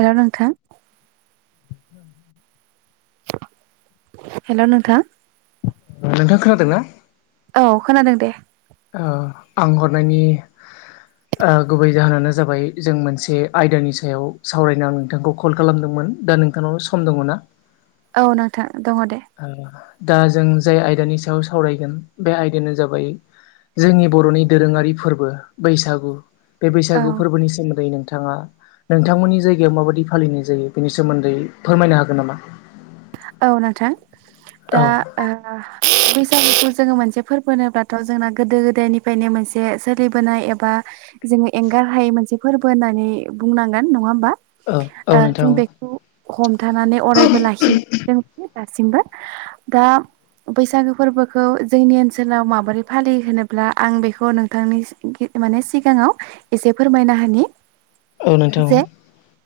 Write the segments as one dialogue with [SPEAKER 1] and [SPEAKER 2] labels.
[SPEAKER 1] हेल' नोंथां ।
[SPEAKER 2] [unintelligible]
[SPEAKER 1] हेल' नोंथा ।
[SPEAKER 2] नोंथां खोनादों ना?
[SPEAKER 1] औ खोनादों दे ‌।
[SPEAKER 2] औ आं हरनायनि आ गुबै जाहोनानो जाबाय जों मोनसे आयदानि सायाव सावरायनो आं नोंथांखौ कल खालामदों मोन दा नोंथांनावनो सम दङ ना?
[SPEAKER 1] औ नोंथां ।
[SPEAKER 2] आं दा जों जाय आयदानि सायाव सावरायगोन बे आयदायानो जाबाय जोंनि बर'नि दोरोङारि फोरबो बैसागु बे
[SPEAKER 1] औ
[SPEAKER 2] बैसागु फोरबोनि सोमोन्दै नोंथां ङा नोंथांमोननि जायगायाव माबायदि फालिनाय जायो बेनि सोमोन्दै फोरमायनो हागोन नामा?
[SPEAKER 1] औ नोंथां
[SPEAKER 2] औ
[SPEAKER 1] दा ओ बै सागुखौ जोङो मोनसे फोरबो होनोबाथ' जोंना गोदो गोदायनिफ्रायनो मोनसे सोलिबोनाय एबा जोङो एंगारहायै मोनसे फोरबो होननानै बुंनांगोन नङा होमबा । ओ
[SPEAKER 2] औ औ नोंथां
[SPEAKER 1] जों बेखौ हमथानानै अरायबो लाखिनो [inaudible] दासिमबो दा बैसागो फोरबोखौ जोंनि ओनसोलाव माबोरै फालियो होनोब्ला आं बेखौ नोंथांनि गि माने सिगाङाव एसे फोरमायना होनि
[SPEAKER 2] औ नोंथां।
[SPEAKER 1] जे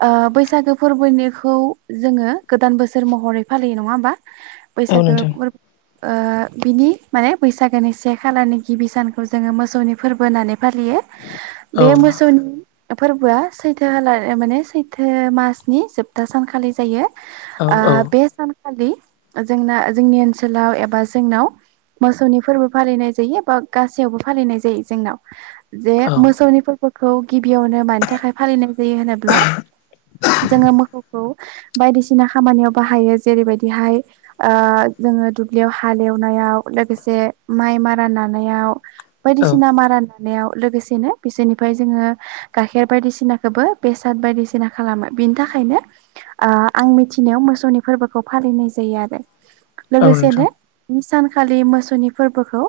[SPEAKER 1] ओ बैसागो फोरबोनिखौ जोङो गोदान बोसोर महरै फालियो नङा होमबा ।
[SPEAKER 2] औ
[SPEAKER 1] बैसागो
[SPEAKER 2] नोंथां
[SPEAKER 1] फोर ओ बिनि माने बैसागोनि से खालारनि गिबि सानखौ जोङो मोसौनि फोरबो होननानै फालियो
[SPEAKER 2] औ
[SPEAKER 1] बे मोसौनि फोरबोआ सैथो हाला माने सैथो मासनि जोबथा सानखालि जायो
[SPEAKER 2] औ
[SPEAKER 1] ।
[SPEAKER 2] औ
[SPEAKER 1] ओ बे सानखालि जोंना जोंनि ओनसोलाव एबा जोंनाव मोसौनि फोरबो फालिनाय जायो बा गासैयावबो फालिनाय जायो जोंनाव । जे
[SPEAKER 2] औ
[SPEAKER 1] मोसौनि फोरबोखौ गिबियावनो मानि थाखाय फालिनाय जायो होनोब्ला जोङो मोखौखौ बायदिसिना खामानियाव बाहायो । जेरैबायदिहाय जोङो दुब्लियाव हालेवनायाव लोगोसे माइ मारा ना नानायाव
[SPEAKER 2] औ
[SPEAKER 1] बायदिसिना मारा ना नायाव लोगोसेनो बिसोरनिफ्राय जोङो गाइखेर बायदिसिनाखौबो बेसाद बायदिसिना खालामो। बिनि थाखायनो ओ आं मिथिनायाव मोसौनि फोरबोखौ फालिनाय जायो आरो
[SPEAKER 2] औ नोंथां
[SPEAKER 1] लोगोसेनो मि सान खालि मोसौनि फोरबोखौ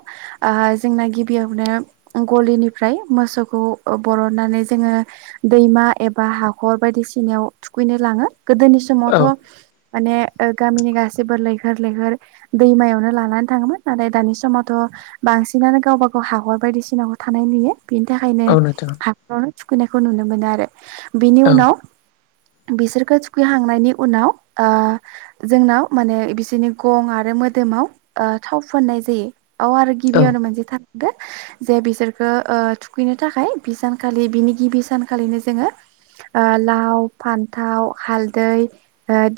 [SPEAKER 1] जोंना गिबियावनो गलिनिफ्राय मोसौखौ उ अ बरननानै जोङो दैमा एबा हाखर बायदिसिनायाव थुखैनो लाङो । गोदोनि
[SPEAKER 2] औ
[SPEAKER 1] समावथ' माने गामिनि गासैबो लैहोर लैहोर दैमायावनो लानानै थाङोमोन नाथाय दानि समावथ' बांसिनानो गावबा गाव हाखर बायदिसिनाखौ थानाय नुयो । बिनि थाखायनो
[SPEAKER 2] औ नोंथां
[SPEAKER 1] हाखरावनो थुखैनायखौ नुनो मोनो आरो बेनि
[SPEAKER 2] औ
[SPEAKER 1] उनाव बिसोरखौ थुखैहांनायनि उनाव ओ जोंनाव माने बिसोरनि गं आरो मोदोमाव थाव फुननाय जायो । औ आरो
[SPEAKER 2] औ
[SPEAKER 1] गिबियावनो मोनसे था दो जे बिसोरखौ ओ थुखैनो थाखाय बि सानखालि बिनि गिबि सानखालिनो जोङो ओ लाव, फान्थाव, हालदै,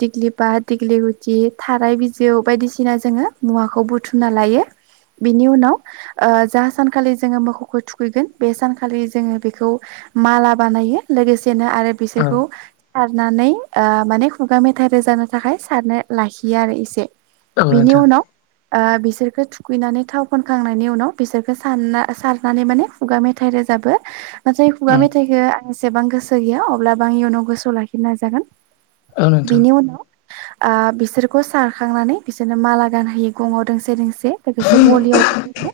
[SPEAKER 1] दिग ग्लिबा दिग्लि गुथि, थाराय बिजौ बायदिसिना जोङो मुवाखौ बुथुमना लायो । बिनि उनाव आ जा सानखालि जोङो मोसौखौ थुखैगोन बे सानखालि जोङो बेखौ माला बानायो लोगोसे नो आरो
[SPEAKER 2] औ
[SPEAKER 1] बिसोरखौ सारनानै ओ माने खुगा मेथाइ रोजानो थाखाय सारनो लाखियो आरो इसे
[SPEAKER 2] औ
[SPEAKER 1] बिनि
[SPEAKER 2] नोंथां
[SPEAKER 1] उनाव ओ बिसोरखौ थुखैनानै थाव फोनखांनायनि उनाव बिसोरखौ सानना सारनाफानाय माने खुगा मेथाइ रोजा जाबो । नाथाय खुगा
[SPEAKER 2] उम
[SPEAKER 1] मेथाइखो आं एसेबां गोसो गैया अब्लाबो आं इयुनाव गोसोआव लाखिनो नाजागोन ।
[SPEAKER 2] औ नोंथां।
[SPEAKER 1] आ बिसोरखौ सारखांनानै बिसोरनो माला गानहोयो गङाव दोंसे दोंसे लोगोसे गलियावबो जोङो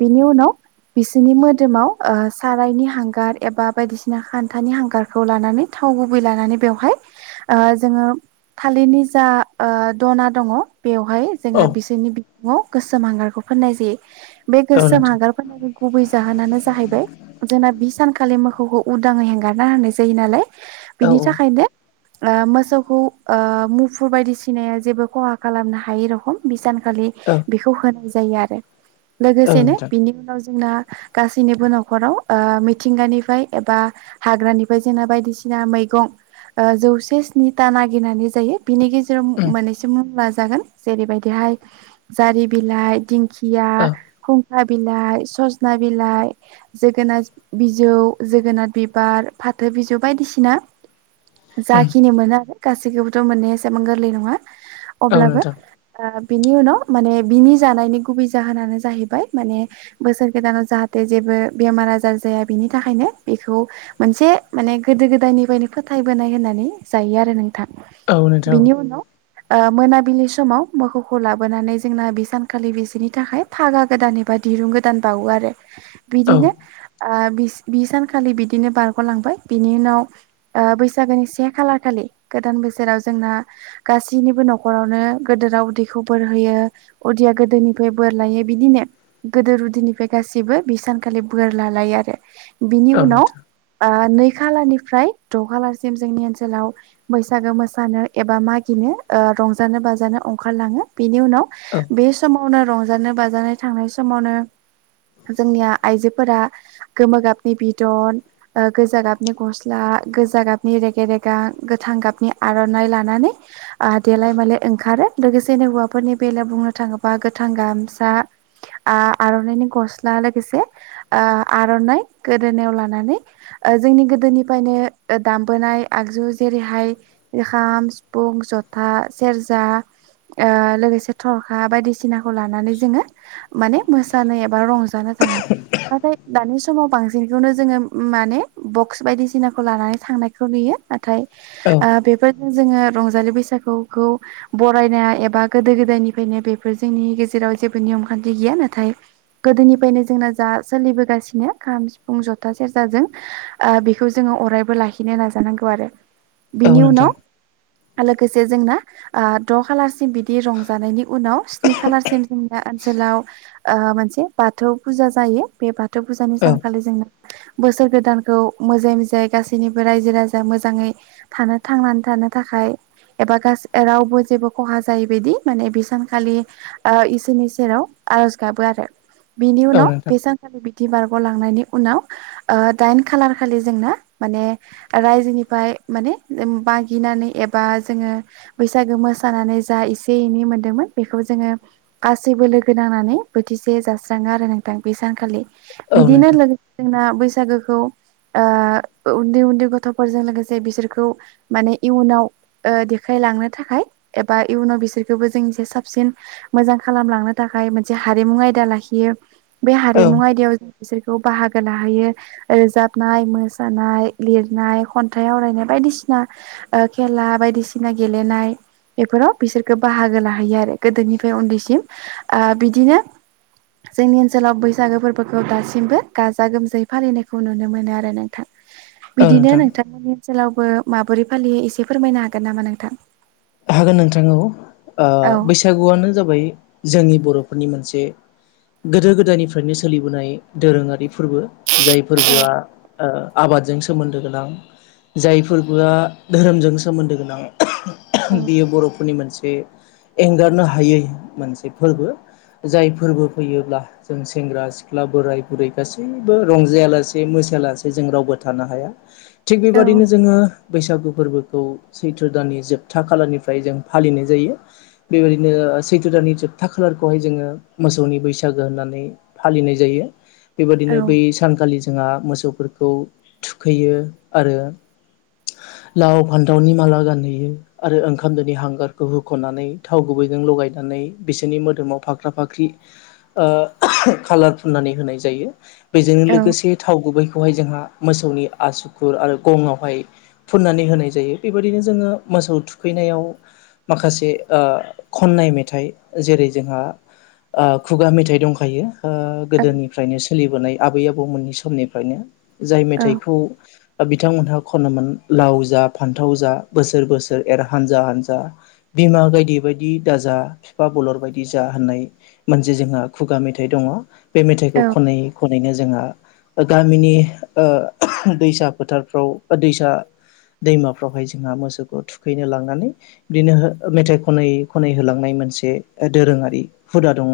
[SPEAKER 1] बिनि उनाव बिसोरनि मोदोमाव सारायनि हांगार एबा बायदिसिना खान्थानि हांगारखौ लानानै था थाव गुबै लानानै बेवहाय -जोङो थालिरनि जा दना दङ बेवहाय
[SPEAKER 2] औ
[SPEAKER 1] जोङो बिसोरनि- न'आव गोसोम हांगारखौ फोननाय जायो। बे
[SPEAKER 2] औ
[SPEAKER 1] गोसोम
[SPEAKER 2] नोंथां
[SPEAKER 1] हगार फोननायनि गुबै जाहोनानो जाहैबाय जोंना बि सानखालि मोसौखौ उदाङै हेंगारना होनाय जायो नालाय
[SPEAKER 2] औ
[SPEAKER 1] बिनि थाखायनो मोसौखौ मुफुर बायदिसिनाया जेबो खहा खालामनो हायै रखम बिसान खालि
[SPEAKER 2] औ
[SPEAKER 1] बेखौ होनाय जायो । आरो
[SPEAKER 2] औ
[SPEAKER 1] लोगोसेनो
[SPEAKER 2] नोंथां
[SPEAKER 1] बिनि उनाव जोंना गासैनिबो न'खराव मिथिंगानिफ्राय एबा हाग्रानिफ्राय जोंना बायदिसिना मैगं जौसे स्निथा नागिरनानै जायो। बिनि गेजेराव
[SPEAKER 2] उम
[SPEAKER 1] मोननैसो मुं लानिसै जेरैबायदिहाय जारि बिलाइ, दोंखिया,
[SPEAKER 2] औ
[SPEAKER 1] खुंखा बिलाइ, सजना बिलाइ, जोगोनार बिजौ, जोगोनार बिबार फाथो बिजौ बायदिसिना
[SPEAKER 2] [inaudible]
[SPEAKER 1] जाखिनि मोनो गासैखौबोथ' मोननाया एसेबां गोरलै नङा।
[SPEAKER 2] औ
[SPEAKER 1] अब्लाबो
[SPEAKER 2] नोंथां
[SPEAKER 1] बिनि उनाव माने बिनि जानायनि गुबै जाहोनानो जाहैबाय माने बोसोर गोदानाव जाहाथे जेबो बेमार आजार जाया बेनि थाखायनो बेखौ मोनसे गोदो गोदायनिफ्रायनो फोथायबोनाय होननानै जायो आरो नोंथां।
[SPEAKER 2] औ नोंथां
[SPEAKER 1] बिनि उनाव मोनाबिलि समाव मोसौखौ लाबोनानै जोंना बे सानखालि बिसोरनि थाखाय फागा गोदान एबा दिरुं गोदान बावो आरो ।
[SPEAKER 2] औ
[SPEAKER 1] बिदिनो बि बि सानखालि बिदिनो बारग'लांबाय। बिनि उनाव ओ बैसागोनि से खालार खालि गोदान बोसोराव जोंना गासैनिबो न'खरावनो गिदिरा उदैखौ बोर होयो उदिया गोदिनिफ्राय बोर लायो बिदिनो गोदो उदिनिफ्राय गासिबो बे सानखालि बोर लालायो। आरो बिनि
[SPEAKER 2] औ
[SPEAKER 1] उनाव
[SPEAKER 2] नोंथां
[SPEAKER 1] नै खालारनिफ्राय द' खालारसिम जोंनि ओनसोलाव बैसागो मोसानो एबा मागिनो रंजानो बाजानो ओंखारलाङो। बेनि उनाव
[SPEAKER 2] औ
[SPEAKER 1] बे समावनो रंजानो बाजानो थांनाय समावनो जोंनिया आइजोफोरा गोमो गाबनि बिदन गोजा गाबनि गस्ला गोजा गाबनि रेगे रेगां गोथां गाबनि आर'नाइ लानानै देलाय मालाय ओंखारो लोगोसेनो हौवाफोरनि बेलायाव बुङोल्बा बुंनो थाङोबा गोथां गाबनि गामसा आर'नाइनि गस्ला लोगोसे आर'नाइ गोदोनायाव लानानै जोंनि गोदोनिफ्रायनो दामबोनाय आगजु जेरैहाय खाम, सिफुं, जथा, सेरजा लोगोसे थरखा बायदिसिनाखौ लानानै जोङो माने मोसानो एबा रंजानो थाङो। नाथाय दानि समाव बांसिनखौनो जोङो माने बक्स बायदिसिनाखौ लानानै थांनायखौ नुयो। नाथाय
[SPEAKER 2] औ
[SPEAKER 1] बेफोर जोङो रंजालि बैसागुखौ बरायनाय एबा गोदो गोदायनिफ्रायनो बेफोर जोंनि गेजेराव जेबो निम खान्थि गैया। नाथाय गोदोनिफ्रायनो जोंना जा सोलिबोगासिनो खाम सिफुं जथा सेरजाजों बेखौ जोङो अरायबो लाखिनो नाजानांगौ आरो
[SPEAKER 2] औ नोंथां औ
[SPEAKER 1] बिनि
[SPEAKER 2] नोंथां
[SPEAKER 1] उनाव लोगोसे जोंना द' खालारसिम बिदि रंजानायनि उनाव स्नि खालारसिम जोंनि ओनसोलाव मोनसे बाथौ फुजा जायो बे बाथौ फुजानि सानखालि जोङो बोसोर गोदानखौ मोजां मोजाङै गासैनिबो रायजो राजा मोजाङै थानो थांनानै थानो थाखाय एबा गासैबो रावबो जेबो खहा जायि बायदि माने बे सानखालि इसोरनि सेराव आरज गाबो आरो बिनि
[SPEAKER 2] औ
[SPEAKER 1] उनाव
[SPEAKER 2] नोंथां
[SPEAKER 1] बे सानखालि बिदि बारग'लांनायनि उनाव दाइन खालार खालि जोंना माने रायजोनिफ्राय माने मागिनानै एबा जोङो बैसागो मोसानानै जा एसे एनै मोनदोंमोन। बेखौ जोङो गासैबो लोगो नांनानै बोथिसे जास्राङो आरो नोंथां बै सानखालि। बिदिनो लोगोसे जोंना बैसागोखौ ओ उन्दै उन्दै गथ'फोरजों लोगोसे बिसोरखौ माने इयुनाव ओ देखायलांनो थाखाय एबा इयुनाव बिसोरखौबो जों एसे से साबसिन मोजां खालामलांनो थाखाय मोनसे हारिमु आयदा लाखियो‌। बे
[SPEAKER 2] औ
[SPEAKER 1] हारिमु आयदायाव बिसोरखौ बाहागो लाहैयो रोजाबनाय मोसानाय लिरनाय खन थाइ आवरायनाय बायदिसिना ओ खेला बायदिसिना गेलेनाय बेफोराव बिसोरखौ बाहागो लाहैयो आरो गोदोनिफ्राय उन्दैसिम ओ बिदिनो जोंनि ओनसोलाव बैसागो फोरबोखौ दासिमबो गाजा गोमजायै फालिनायखौ नुनो मोनो आरो नोंथां ।
[SPEAKER 2] औ नोंथां ।
[SPEAKER 1] ओनसोलावबो माबोरै फालियो एसे फोरमायनो हागोन नामा नोंथां?
[SPEAKER 2] हागोन नोंथां औ ओ
[SPEAKER 1] औ
[SPEAKER 2] बैसागुआनो जाबाय जोंनि बर' फोर नि मोनसे गोदो गोदायनिफ्रायनो सोलिबोनाय दोरोङारि फोरबो जाय फोरबोआ ओ आबादजों सोमोन्दो गोनां। जाय फोरबोआ धोरोमजों सोमोन्दो गोनां
[SPEAKER 1] औ
[SPEAKER 2] बियो बर'फोरनि मोनसे से एंगारनो हायै मोनसे फोरबो। जाय फोरबो फैयोब्ला जों सेंग्रा सिख्ला बोराय बुरै गासैबो रंजायालासे मोस मोसायालासे जों रावबो थानो हाया। थिग
[SPEAKER 1] औ
[SPEAKER 2] बेबायदिनो जोङो बैसागु फोरबोखौ सैथ्रो दाननि जोब जोबथा खालारनिफ्राय जों फालिनाय जायो बेबायदिनो सैथ्रो' दानि जोबथा खालारखौहाय जोङो मोसौनि बैसागो होननानै फालिनाय जायो
[SPEAKER 1] औ
[SPEAKER 2] बेबायदिनो बै सानखालि जोंहा मोसौफोरखौ थुखैयो आरो लाव फान्थावनि माला गानहैयो। आरो ओंखामदोनि हांगारखौ होख'नानै थाव गुबैजों लगायनानै बिसोरनि मोदोमाव फाख्रा फाख्रि ओ कालार फुननानै होनाय जायो बेजोंनो
[SPEAKER 1] औ
[SPEAKER 2] लोगोसे थाव गुबै खौहाय जोंहा मोसौनि आसुखुर आरो गंआवहाय फुननानै होनाय जायो बेबायदिनो जोङो मोसौ थुखैनायाव माखासे ओ खननाय मेथाइ जेरै जोंहा थु ओ खुगा मेथाइ दंखायो । ओ गोदोनिफ्रायनो सोलिबोनाय आबै आबौमोननि समनिफ्रायनो जाय
[SPEAKER 1] औ
[SPEAKER 2] मेथाइखौ बिथांमोनहा खनोमोन लाव जा फान्थाव जा बोसोर बोसोर एर हानजा हानजा बिमा गायदि बायदि दाजा बिफा बलर बायदि जा होननाय मोनसे जोंहा खुगा मेथाइ दङ बे मेथाइखौ
[SPEAKER 1] औ
[SPEAKER 2] खनै खनैनो जोंहा गामिनि ओ दैसा फोथारफ्राव बा दैसा दैमाफ्रावहाय जोंहा मोसौखौ खैनो लांनानै बिदिनो मेथाइ खन खनै होलांनाय मोनसे दोरोङारि हुदा दङ।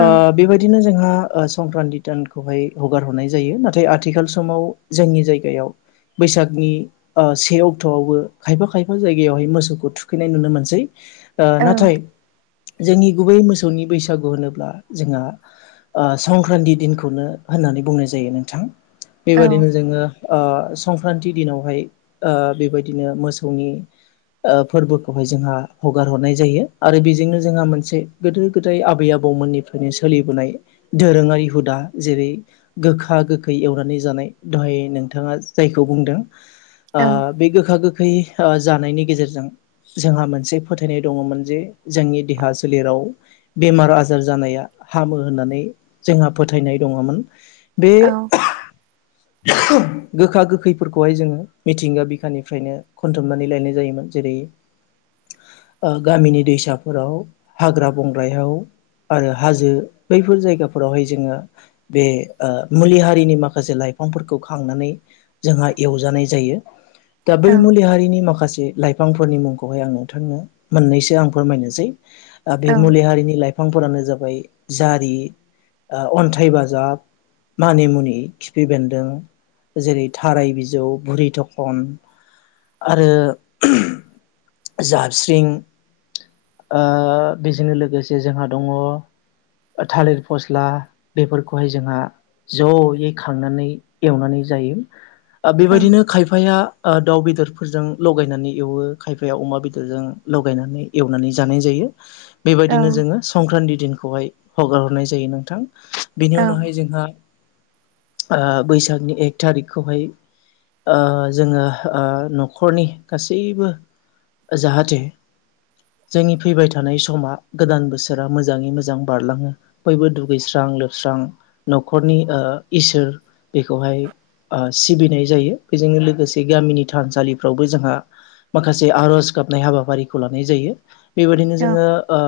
[SPEAKER 1] औ
[SPEAKER 2] बेबायदिनो जोंहा ओ संक्रान्ति थानखौहाय हगार हरनाय जायो नाथाय आथिखाल समाव जोंनि जायगायाव बैसागनि ओ से अक्ट'आवबो खायफा खायफ फा जायगायावहाय मोसौखौ थुखैनाय नुनो मोनसै नाथाय जोंनि गुबै मोसौनि बैसागु होनोब्ला जोंहा ओ संक्रान्ति दिनखौनो होननानै बुंनाय जायो नोंथां
[SPEAKER 1] औ
[SPEAKER 2] बेबायदिनो जोङो ओ संक्रान्ति दिनावहाय ओ बेबायदिनो मोसौनि ओ फोरबोखौहाय जोंहा हगार हरनाय जायो आरो बेजोंनो जोंहा मोनसे गोदो गोदाय आबै आबौ मोननिफ्रायनो सोलिबोनाय दोरोङारि हुदा जेरै गोखा गोखै एवनानै जानाय। दहाय नोंथाङा जायखौ बुंदों ओ बे गोखा गोखै ओ जानायनि गेजेरजों जोंहा मोनसे फोथायनाय दङमोन जे जोंनि देहा सोलेराव बेमार आजार जानाया हामो होननानै जोंहा फोथायनाय दङमोन। बे गोखा गोखैफोरखौहाय जोङो मिथिंगा बिखानिफ्रायनो खनथुमना नै लायनाय जायोमोन जेरै ओ गामिनि दैसाफोराव हाग्रा बंग्रायाव आरो हाजो बैफोर जायगाफोरावहाय जोङो बे ओ मुलि हारिनि माखासे लाइ फांफोरखौ खांनानै जोंहा एवजानाय जायो । दा बै मुलि हारिनि माखासे लाइफांफोरनि मुंखौहाय आं नोंथांनो मोननैसो आं फोरमायनोसै ओ बे मुलि हारिनि लाइफांफोरानो जाबाय जारि ओ अन्थाइ बाजाब, मानि मुनि, खिफि बेन्दों जेरै थाराय बिजौ, भुरि थखन आरो जाबस्रिं ओ बेजोंनो लोगोसे जोंहा दङ' थालिर फस्ला बेफोरखौहाय जोंहा जयै खांनानै एवनानै जायो। ओ बेबायदिनो खायफाया ओ दाउ बेदरफोरजों लगायनानै एवो खायफाया अमा बेदरजों लगायनानै एवनानै जानाय जायो।
[SPEAKER 1] औ
[SPEAKER 2] बेबायदिनो जोङो संक्रान्ति दिनखौहाय हगार हरनाय जायो नोंथां। बेनि
[SPEAKER 1] औ
[SPEAKER 2] उनावहाय जोंहा ओ बैसागनि एक थारिखखौहाय ओ जोङो ओ न'खर न'खरनि गासैबो जाहाथे जोंनि फैबाय थानाय समा गोदान बोसोरा मोजाङै मोजां बारलाङो बयबो दुगैस्रां लोबस्रां न'खरनि ओ‌ इसोर बेखौहाय ओ सिबिनाय जायो। बेजोंनो लोगोसे गामिनि थानसालि फ्रावबो जोंहा माखासे आर'ज गाबनाय हाबाफारिखौ लानाय जायो। बेबायदिनो
[SPEAKER 1] औ
[SPEAKER 2] जोङो ओ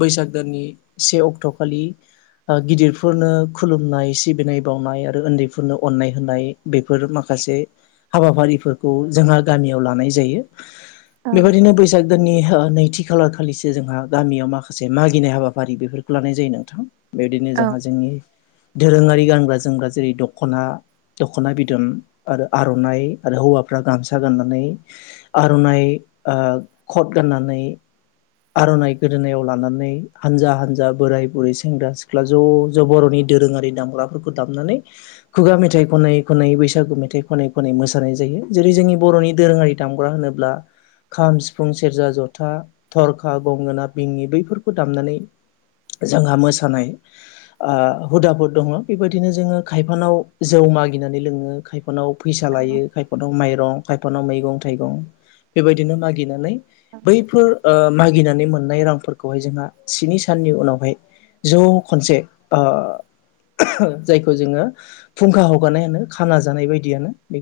[SPEAKER 2] बैसाग दाननि से अक्ट'खालि ओ गिदिरफोरनो खुलुमनाय सिबिनाय बावनाय आरो उन्दैफोरनो अननाय होनाय बेफोर माखासे माखासे हाबाफारिफोर खौ जोंहा गामियाव लानाय जायो।
[SPEAKER 1] औ
[SPEAKER 2] बेबायदिनो बैसाग दाननि नैथि खालार खालिसो जोंहा गामियाव माखासे मागिनाय हाबाफारि बेफोरखौ लानाय जायो नोंथां। बेबायदिनो जोंहा
[SPEAKER 1] औ
[SPEAKER 2] जोंनि दोरोङारि गानग्रा जोमग्रा जेरै दख'ना दख'ना बिदन आरो आर'नाइ आरो हौवा फ्रा गामसा गाननानै आर'नाइ ओ‌ खट गान्नानै आर'नाइ गोदोनायाव लानानै हानजा हानजा बोराय बुरै सेंग्रा सिख्ला ज' ज' बर'नि दोरोङारि दामग्राफोरखौ दामनानै खुगा मेथाइ खनै खनै बैसागु मेथाइ खनै खनै मोसानाय जायो। जेरै जोंनि बर'नि दोरोङारि दामग्रा होनोब्ला खाम, सिफुं, सेरजा, जथा, थरखा, गंगोना, बिंगि बैफोरखौ दामनानै जोंहा मोसानाय ओ हुदाफोर दङ बेबायदिनो जोङो खायफानाव जौ मागिनानै लोङो खायफा खायफानाव फैसा लायो, खायफानाव माइरं, खायफानाव मैगं थाइगं बेबायदिनो मागिनानै बैफोर ओ मागिनानै मोननाय रांफोरखौहाय जोंहा स्नि साननि उनावहाय ज' खनसे ओ जायखौ जोङो फुंखा हगारनाय होनो खाना जानाय बायदियानो बे